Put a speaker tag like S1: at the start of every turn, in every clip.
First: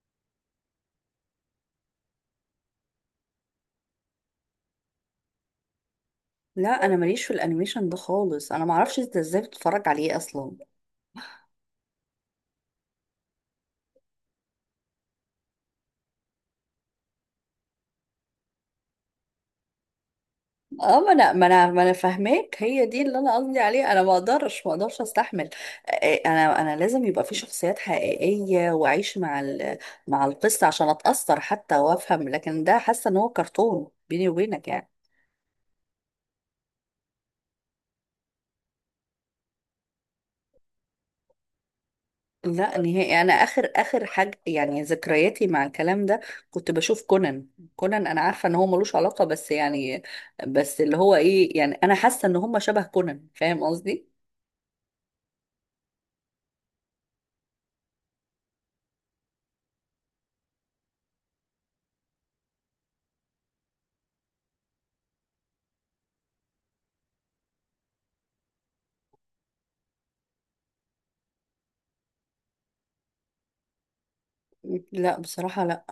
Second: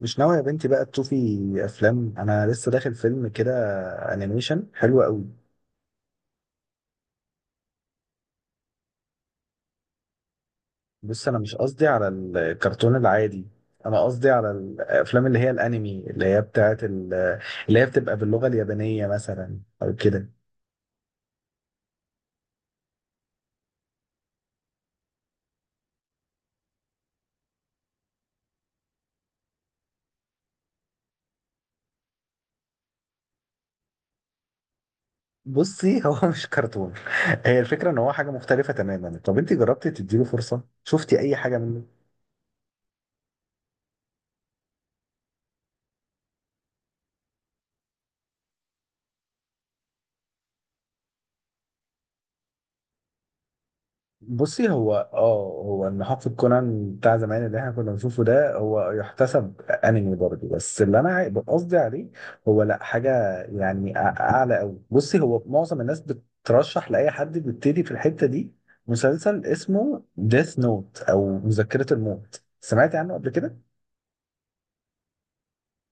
S1: مش ناوي يا بنتي بقى تشوفي افلام. انا لسه داخل فيلم كده، انيميشن حلو قوي.
S2: لا انا ماليش في الانيميشن ده خالص، انا معرفش انت ازاي بتتفرج عليه اصلا.
S1: بص، انا مش قصدي على الكرتون العادي، انا قصدي على الافلام اللي هي الانمي، اللي هي بتبقى باللغة اليابانية مثلا او كده.
S2: اه، ما انا فاهماك، هي دي اللي انا قصدي عليه. انا ما اقدرش استحمل. انا لازم يبقى في شخصيات حقيقيه واعيش مع مع القصه عشان اتاثر حتى وافهم، لكن ده حاسه ان هو كرتون، بيني وبينك يعني.
S1: بصي، هو مش كرتون، هي الفكرة ان هو حاجة مختلفة تماما. طب انت جربتي تديله فرصة؟ شفتي اي حاجة منه؟
S2: لا نهائي، انا اخر اخر حاجه يعني ذكرياتي مع الكلام ده كنت بشوف كونان. كونان انا عارفه ان هو ملوش علاقه، بس يعني بس اللي هو ايه، يعني انا حاسه ان هم شبه كونان، فاهم قصدي؟
S1: بصي، هو ان حقبة كونان بتاع زمان اللي احنا كنا بنشوفه ده هو يحتسب انمي برضه، بس قصدي عليه هو لا، حاجة يعني اعلى قوي. بصي، هو معظم الناس بترشح لاي حد بيبتدي في الحتة دي مسلسل اسمه ديث نوت او مذكرة الموت. سمعتي عنه قبل كده؟
S2: لا بصراحه لا.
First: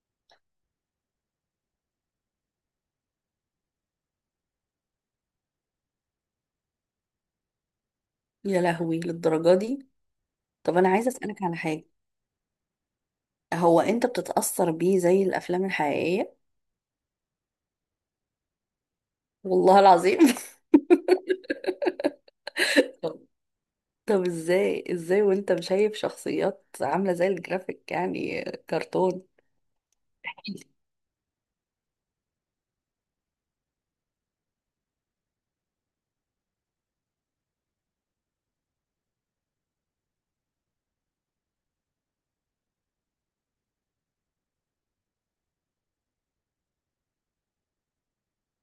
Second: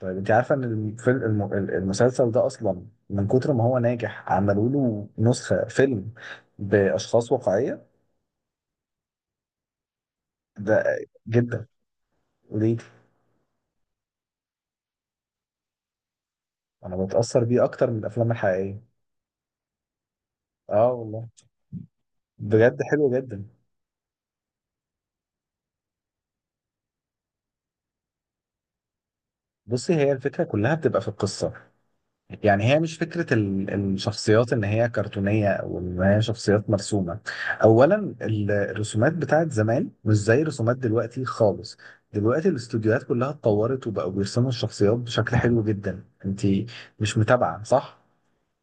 S1: طيب، انت عارفة ان المسلسل ده اصلا من كتر ما هو ناجح عملوا له نسخة فيلم باشخاص واقعية.
S2: يا لهوي، للدرجه دي؟ طب انا
S1: ده
S2: عايزه اسالك على
S1: جدا.
S2: حاجه،
S1: ليه؟
S2: هو انت بتتاثر بيه زي الافلام الحقيقيه؟
S1: انا بتاثر بيه اكتر من الافلام الحقيقيه.
S2: والله العظيم
S1: اه والله، بجد حلو
S2: طب،
S1: جدا.
S2: طب ازاي ازاي وانت شايف شخصيات عامله زي الجرافيك، يعني كرتون؟
S1: بصي، هي الفكره كلها بتبقى في القصه، يعني هي مش فكره الشخصيات ان هي كرتونيه او ان هي شخصيات مرسومه. اولا، الرسومات بتاعت زمان مش زي الرسومات دلوقتي خالص، دلوقتي الاستوديوهات كلها اتطورت وبقوا بيرسموا الشخصيات بشكل حلو جدا. انت مش متابعه، صح؟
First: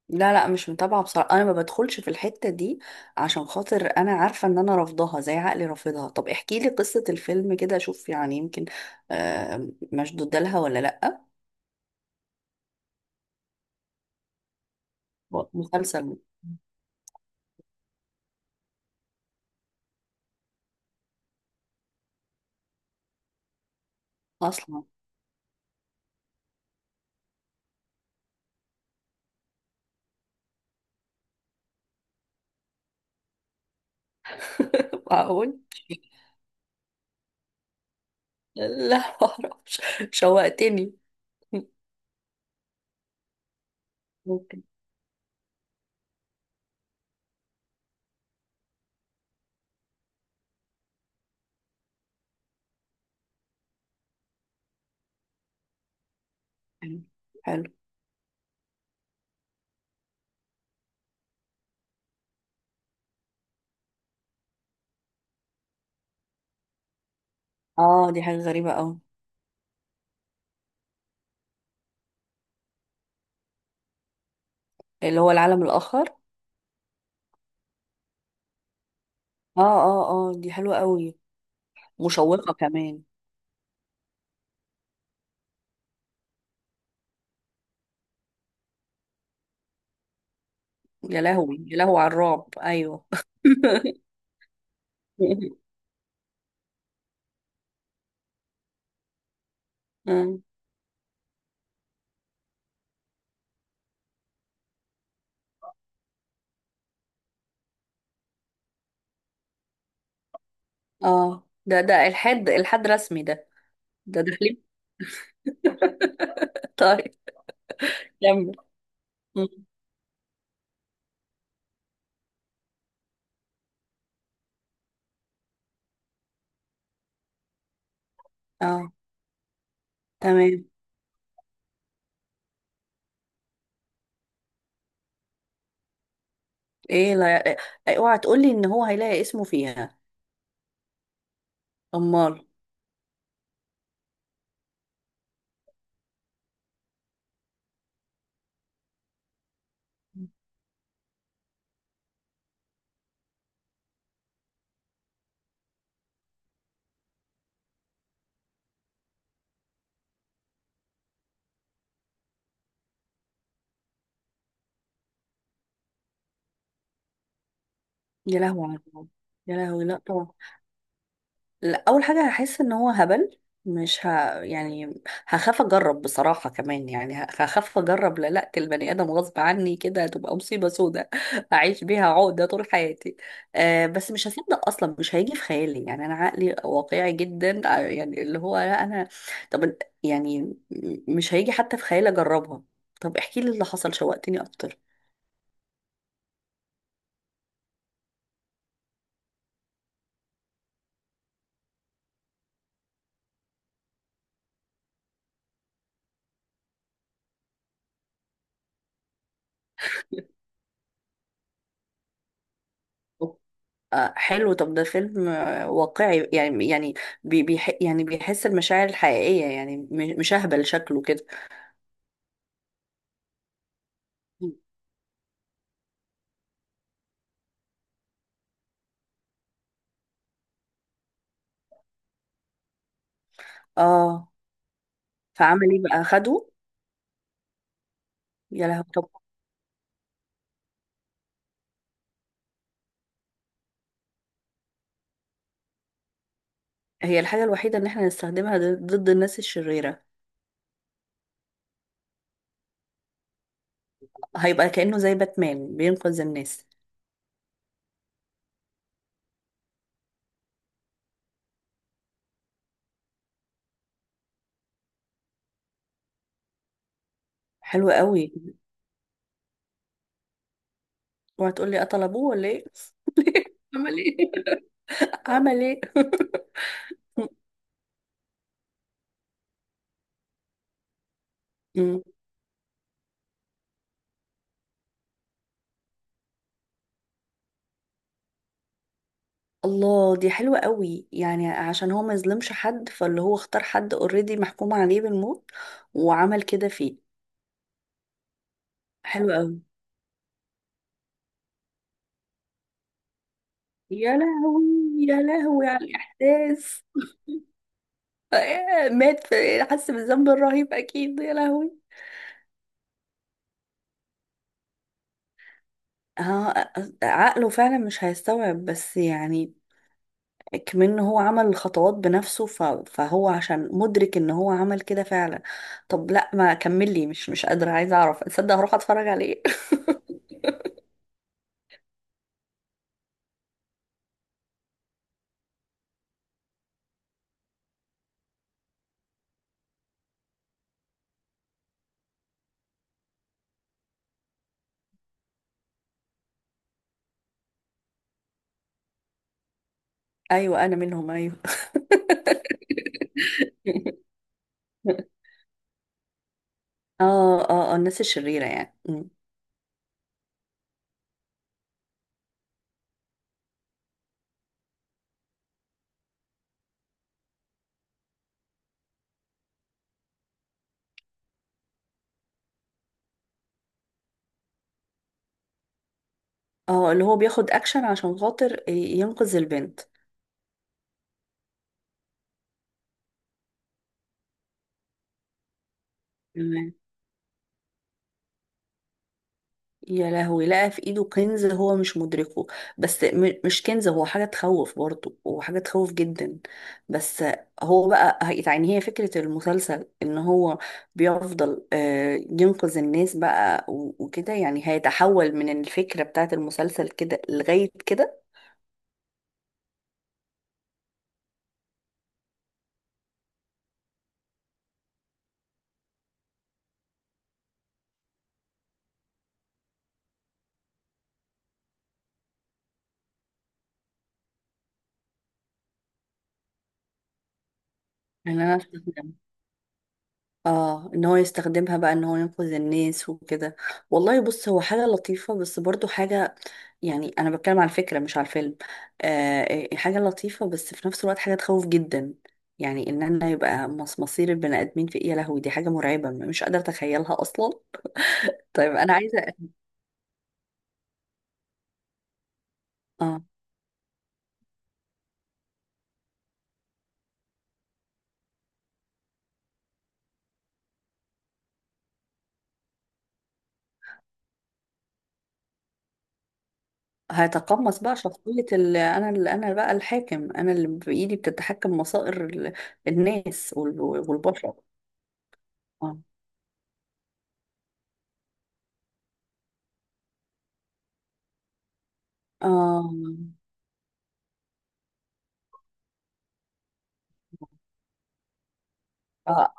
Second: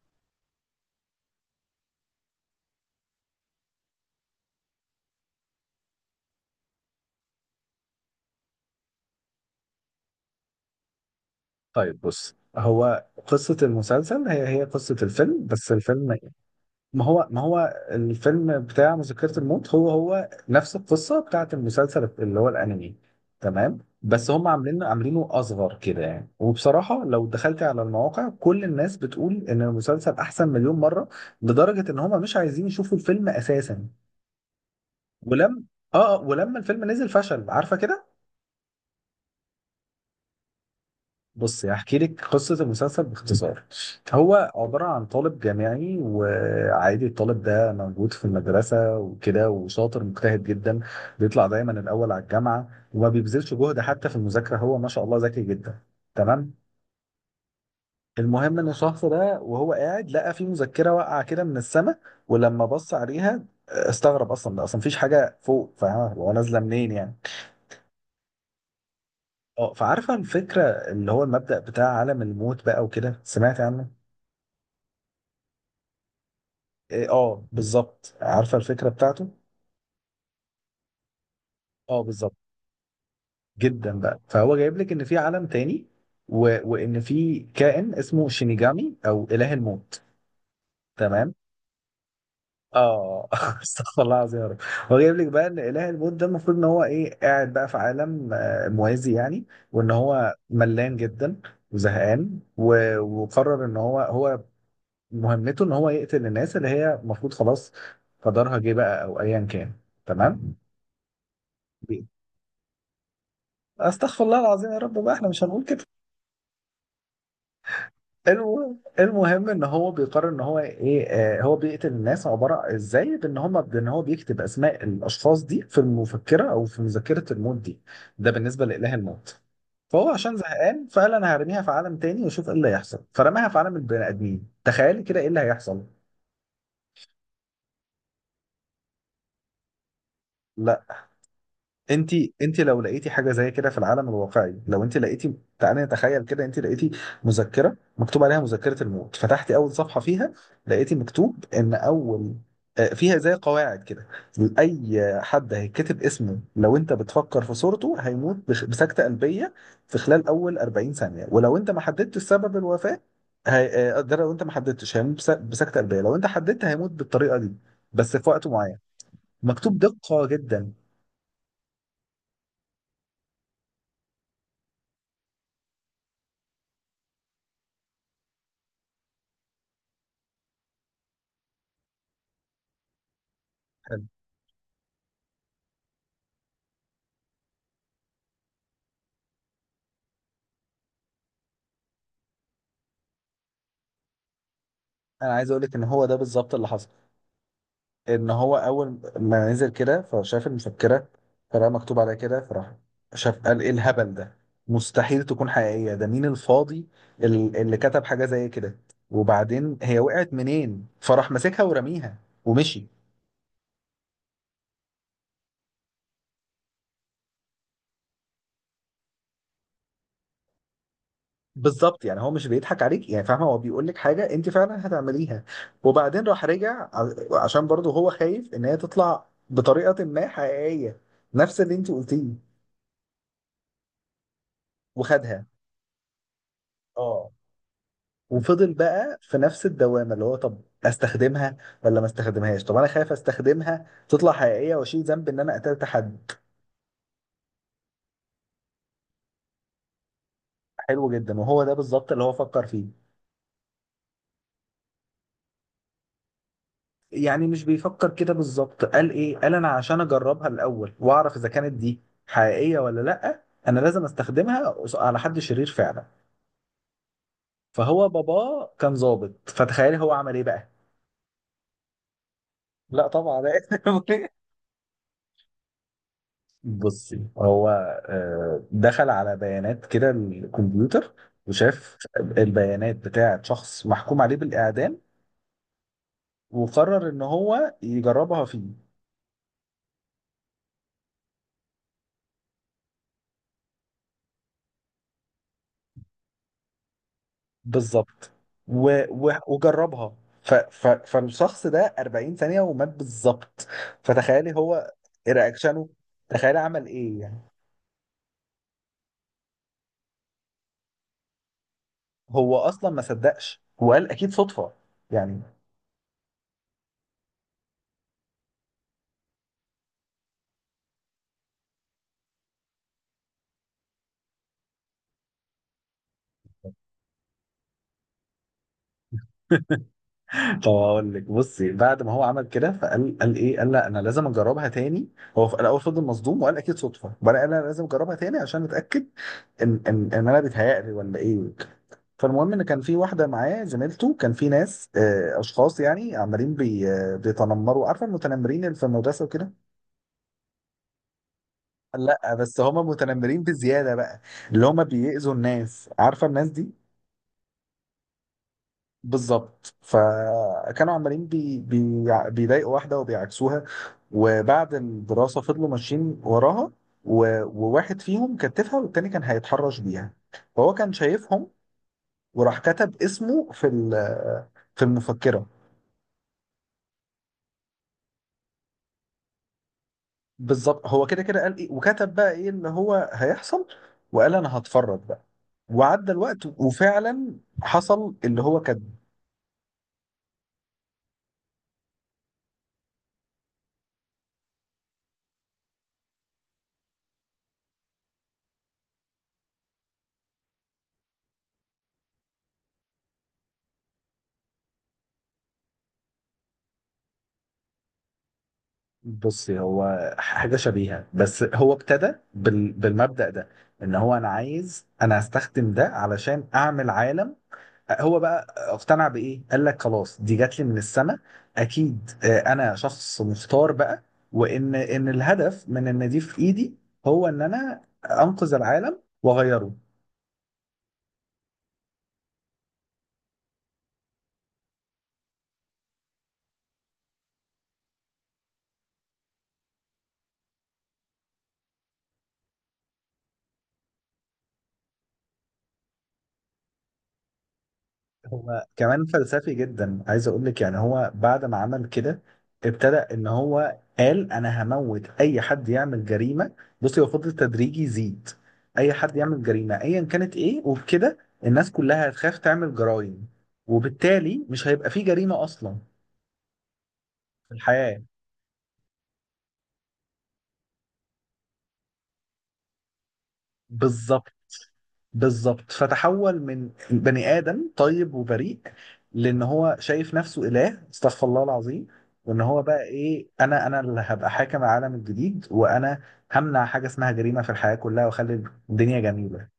S2: لا لا، مش متابعة بصراحة، أنا ما بدخلش في الحتة دي عشان خاطر أنا عارفة إن أنا رافضاها، زي عقلي رافضها. طب احكي لي قصة الفيلم كده أشوف، يعني يمكن مشدودة لها ولا لأ.
S1: طيب بص، هو قصة المسلسل هي قصة الفيلم، بس الفيلم،
S2: مسلسل.
S1: ما هو الفيلم بتاع مذكرة الموت هو نفس القصة بتاعت المسلسل اللي هو الأنمي، تمام؟ بس هم عاملين
S2: أصلا.
S1: عاملينه أصغر كده يعني. وبصراحة لو دخلت على المواقع كل الناس بتقول إن المسلسل أحسن مليون مرة، لدرجة إن هم مش عايزين يشوفوا الفيلم أساسا.
S2: معقول.
S1: ولم ولما الفيلم نزل فشل، عارفة كده.
S2: لا معرفش. شوقتني.
S1: بص، هحكي لك قصة المسلسل باختصار. هو
S2: ممكن.
S1: عبارة عن طالب جامعي، وعادي الطالب ده موجود في المدرسة وكده، وشاطر مجتهد جدا، بيطلع دايما الأول على الجامعة، وما بيبذلش جهد حتى في المذاكرة، هو ما شاء الله ذكي جدا، تمام.
S2: حلو. حلو.
S1: المهم إن الشخص ده وهو قاعد لقى في مذكرة واقعة كده من السماء، ولما بص عليها استغرب، أصلا ده أصلا مفيش حاجة فوق، فاهمة، هو نازلة منين يعني.
S2: اه دي حاجة غريبة أوي.
S1: اه، فعارفة الفكرة اللي هو المبدأ بتاع عالم الموت بقى وكده، سمعت عنه؟
S2: اللي هو العالم الآخر.
S1: إيه، اه بالظبط، عارفه الفكره بتاعته.
S2: اه اه اه، دي حلوة أوي.
S1: اه بالظبط،
S2: مشوقة كمان.
S1: جدا. بقى فهو جايب لك ان في عالم تاني، و... وان في كائن اسمه شينيجامي او اله الموت،
S2: يا
S1: تمام.
S2: لهوي يا لهوي على الرعب، أيوه.
S1: اه استغفر الله العظيم يا رب. هو جايب لك بقى ان اله الموت ده المفروض ان هو ايه، قاعد بقى في عالم موازي يعني، وان هو
S2: آه.
S1: ملان جدا وزهقان وقرر ان هو مهمته ان هو يقتل الناس اللي هي المفروض خلاص قدرها جه بقى او ايا كان، تمام.
S2: اه، ده ده الحد، الحد رسمي ده، ده
S1: استغفر الله
S2: دخلين.
S1: العظيم يا رب بقى، احنا مش هنقول كده.
S2: طيب، كمل.
S1: المهم
S2: مم.
S1: ان هو بيقرر ان هو ايه، آه هو بيقتل الناس، عباره ازاي، بان هو بيكتب اسماء الاشخاص دي في المفكره او في مذكره الموت دي. ده بالنسبه
S2: اه.
S1: لاله الموت. فهو عشان
S2: تمام.
S1: زهقان فقال انا هرميها في عالم تاني واشوف ايه اللي هيحصل، فرماها في عالم البني ادمين. تخيلي كده ايه اللي هيحصل.
S2: ايه، لا إيه، اوعى تقولي ان هو هيلاقي اسمه فيها.
S1: انت،
S2: امال.
S1: انت لو لقيتي حاجه زي كده في العالم الواقعي، لو انت لقيتي، تعالي نتخيل كده، انت لقيتي مذكره مكتوب عليها مذكره الموت، فتحتي اول صفحه فيها، لقيتي مكتوب ان اول فيها زي قواعد كده: اي حد هيتكتب اسمه لو انت بتفكر في صورته هيموت بسكته قلبيه في خلال اول 40 ثانيه، ولو انت ما حددتش سبب الوفاه هي... ده لو انت ما حددتش هيموت بسكته قلبيه، لو انت حددت هيموت بالطريقه دي بس في
S2: يا
S1: وقت
S2: لهوي
S1: معين
S2: على الرعب. يا
S1: مكتوب
S2: لهوي، لا
S1: دقه
S2: طبعا.
S1: جدا.
S2: لا، اول حاجه هحس ان هو هبل، مش ه... يعني هخاف اجرب بصراحه، كمان يعني هخاف اجرب للاقة البني ادم غصب عني كده، هتبقى مصيبه سودة اعيش بيها عقده طول حياتي. أه بس مش هصدق اصلا، مش هيجي في خيالي، يعني انا عقلي واقعي جدا، يعني اللي هو لا انا، طب يعني مش هيجي حتى في خيالي اجربها. طب احكي لي اللي حصل، شوقتني اكتر.
S1: انا عايز اقول لك ان هو ده بالظبط اللي حصل. ان هو اول ما نزل كده فشاف المفكره، فلقى مكتوب عليها كده، فراح شاف قال ايه الهبل ده، مستحيل تكون حقيقيه، ده مين الفاضي اللي كتب حاجه زي كده، وبعدين هي وقعت منين؟ فراح ماسكها ورميها ومشي.
S2: آه حلو، طب ده فيلم واقعي، يعني يعني بي بيح يعني بيحس المشاعر الحقيقية، يعني مش أهبل شكله كده.
S1: بالظبط، يعني هو مش بيضحك عليك يعني، فاهمه، هو بيقول لك حاجه انت فعلا هتعمليها. وبعدين راح رجع عشان برضه هو خايف ان هي تطلع بطريقه ما حقيقيه، نفس اللي انت قلتيه،
S2: اه،
S1: وخدها.
S2: فعمل ايه بقى، خده؟
S1: اه،
S2: يا
S1: وفضل
S2: لهوي، طب
S1: بقى في نفس الدوامه اللي هو طب استخدمها ولا ما استخدمهاش، طب انا خايف استخدمها تطلع حقيقيه واشيل ذنب ان انا قتلت حد.
S2: هي الحاجة الوحيدة ان احنا نستخدمها ضد ضد الناس الشريرة.
S1: حلو جدا، وهو ده بالظبط اللي هو فكر فيه.
S2: هيبقى كأنه زي باتمان بينقذ الناس.
S1: يعني مش بيفكر كده بالظبط، قال ايه، قال انا عشان اجربها الاول واعرف اذا كانت دي حقيقيه ولا لا، انا لازم استخدمها على حد شرير فعلا.
S2: حلو
S1: فهو
S2: قوي.
S1: باباه كان ظابط، فتخيل هو عمل ايه بقى.
S2: اوعى تقول لي قتل ابوه ولا ايه.
S1: لا طبعا.
S2: عمل ايه؟ لا، عمل ايه؟
S1: بصي، هو دخل على بيانات كده الكمبيوتر، وشاف
S2: مم.
S1: البيانات بتاعة شخص محكوم عليه بالإعدام، وقرر إن هو يجربها فيه.
S2: الله، دي حلوة قوي، يعني عشان هو ما يظلمش حد، فاللي هو اختار حد اوريدي محكوم عليه بالموت وعمل كده فيه.
S1: بالظبط. و-
S2: حلو قوي.
S1: وجربها، فالشخص ده 40 ثانية ومات بالظبط.
S2: يا
S1: فتخيلي
S2: لهوي،
S1: هو
S2: يا لهوي على
S1: رياكشنه، تخيلي
S2: الإحساس.
S1: عمل إيه يعني.
S2: مات، في حس بالذنب الرهيب أكيد، يا لهوي.
S1: هو أصلا ما صدقش، وقال أكيد صدفة يعني.
S2: ها، عقله فعلا مش هيستوعب، بس يعني كمان هو عمل الخطوات بنفسه فهو عشان مدرك ان هو عمل كده فعلا. طب لا ما كمل لي، مش قادرة، عايزة اعرف، تصدق هروح اتفرج عليه.
S1: طب اقول لك، بصي بعد ما هو عمل كده، فقال، قال ايه، قال لا انا لازم اجربها تاني. هو في الاول فضل مصدوم وقال اكيد صدفه، وانا قال انا لازم اجربها تاني عشان اتاكد ان انا بيتهيألي ولا ايه. فالمهم ان كان في واحده معاه زميلته، كان في ناس، اشخاص يعني، عمالين بي آه، بيتنمروا، عارفه المتنمرين اللي في المدرسه وكده.
S2: ايوه انا منهم، ايوه.
S1: لا بس هم متنمرين بزياده بقى، اللي هم بيأذوا الناس، عارفه الناس دي.
S2: اه اه اه، الناس الشريرة يعني. مم.
S1: بالظبط. فكانوا عمالين بيضايقوا واحدة وبيعكسوها، وبعد الدراسة فضلوا ماشيين وراها، وواحد فيهم كتفها والتاني كان هيتحرش بيها، فهو كان شايفهم، وراح كتب اسمه في المفكرة.
S2: اه اللي هو بياخد اكشن عشان خاطر ينقذ البنت.
S1: بالظبط، هو كده كده قال ايه، وكتب بقى ايه اللي هو هيحصل، وقال انا هتفرج بقى، وعدى الوقت
S2: تمام.
S1: وفعلا حصل اللي هو كان.
S2: يا لهوي، لقى في ايده كنز هو مش مدركه، بس مش كنز، هو حاجة تخوف برضه، وحاجة تخوف جدا. بس هو بقى يعني هي فكرة المسلسل ان هو بيفضل ينقذ الناس بقى وكده، يعني هيتحول من الفكرة بتاعت المسلسل كده لغاية كده؟
S1: بصي هو حاجة شبيهة، بس هو ابتدى بالمبدأ ده، ان هو انا عايز، انا هستخدم ده علشان اعمل عالم. هو بقى اقتنع بإيه؟ قال لك خلاص دي جات لي من السماء، اكيد انا شخص مختار بقى، وان الهدف من ان دي في ايدي هو ان انا
S2: ان
S1: انقذ
S2: انا
S1: العالم
S2: استسلمت.
S1: واغيره.
S2: اه، ان هو يستخدمها بقى ان هو ينقذ الناس وكده. والله بص، هو حاجة لطيفة بس برضو حاجة، يعني انا بتكلم على الفكرة مش على الفيلم، آه إيه، حاجة لطيفة بس في نفس الوقت حاجة تخوف جدا، يعني ان انا يبقى مصير البني ادمين في ايه؟ يا لهوي، دي حاجة مرعبة، مش قادرة اتخيلها اصلا.
S1: هو
S2: طيب انا
S1: كمان
S2: عايزة.
S1: فلسفي جدا، عايز اقول لك يعني، هو بعد ما عمل كده ابتدى
S2: اه.
S1: ان هو قال انا هموت اي حد يعمل جريمه. بصي هو فضل تدريجي يزيد، اي حد يعمل جريمه ايا كانت ايه، وبكده الناس كلها هتخاف تعمل جرائم، وبالتالي مش هيبقى في جريمه اصلا في
S2: هيتقمص بقى
S1: الحياه.
S2: شخصية انا انا بقى الحاكم، انا اللي بايدي بتتحكم مصائر الناس
S1: بالظبط،
S2: والبشر.
S1: بالظبط.
S2: اه.
S1: فتحول من بني آدم طيب وبريء لأن هو شايف نفسه إله، استغفر الله العظيم، وإن هو بقى
S2: اه.
S1: إيه، أنا اللي هبقى حاكم العالم الجديد، وأنا همنع حاجة اسمها جريمة في الحياة كلها، وأخلي الدنيا جميلة.
S2: آه،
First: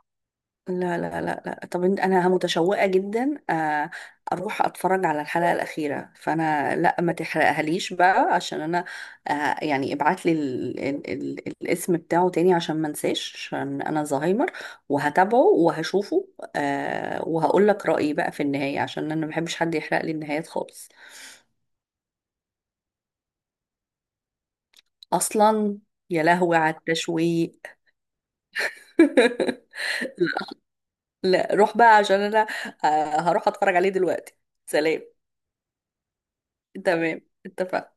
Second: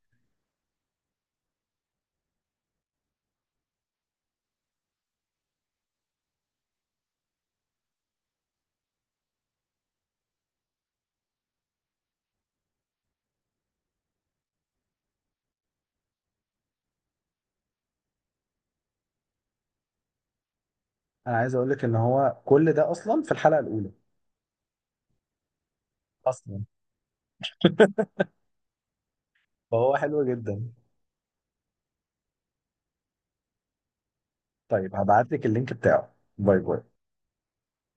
S2: لا لا لا لا، طب انا متشوقه جدا، اروح اتفرج على الحلقه الاخيره، فانا لا ما تحرقهاليش بقى عشان انا، يعني ابعت لي الاسم بتاعه تاني عشان ما انساش، عشان انا زهايمر، وهتابعه وهشوفه، وهقول لك رايي بقى في النهايه، عشان انا ما بحبش حد يحرق لي النهايات خالص.
S1: أنا عايز أقول لك إن هو كل ده أصلا في الحلقة الأولى.
S2: اصلا. يا لهوي
S1: أصلا،
S2: على التشويق.
S1: فهو حلو جدا.
S2: لا روح بقى، عشان انا هروح اتفرج عليه دلوقتي.
S1: طيب
S2: سلام.
S1: هبعت لك اللينك بتاعه، باي باي.
S2: تمام، اتفقنا.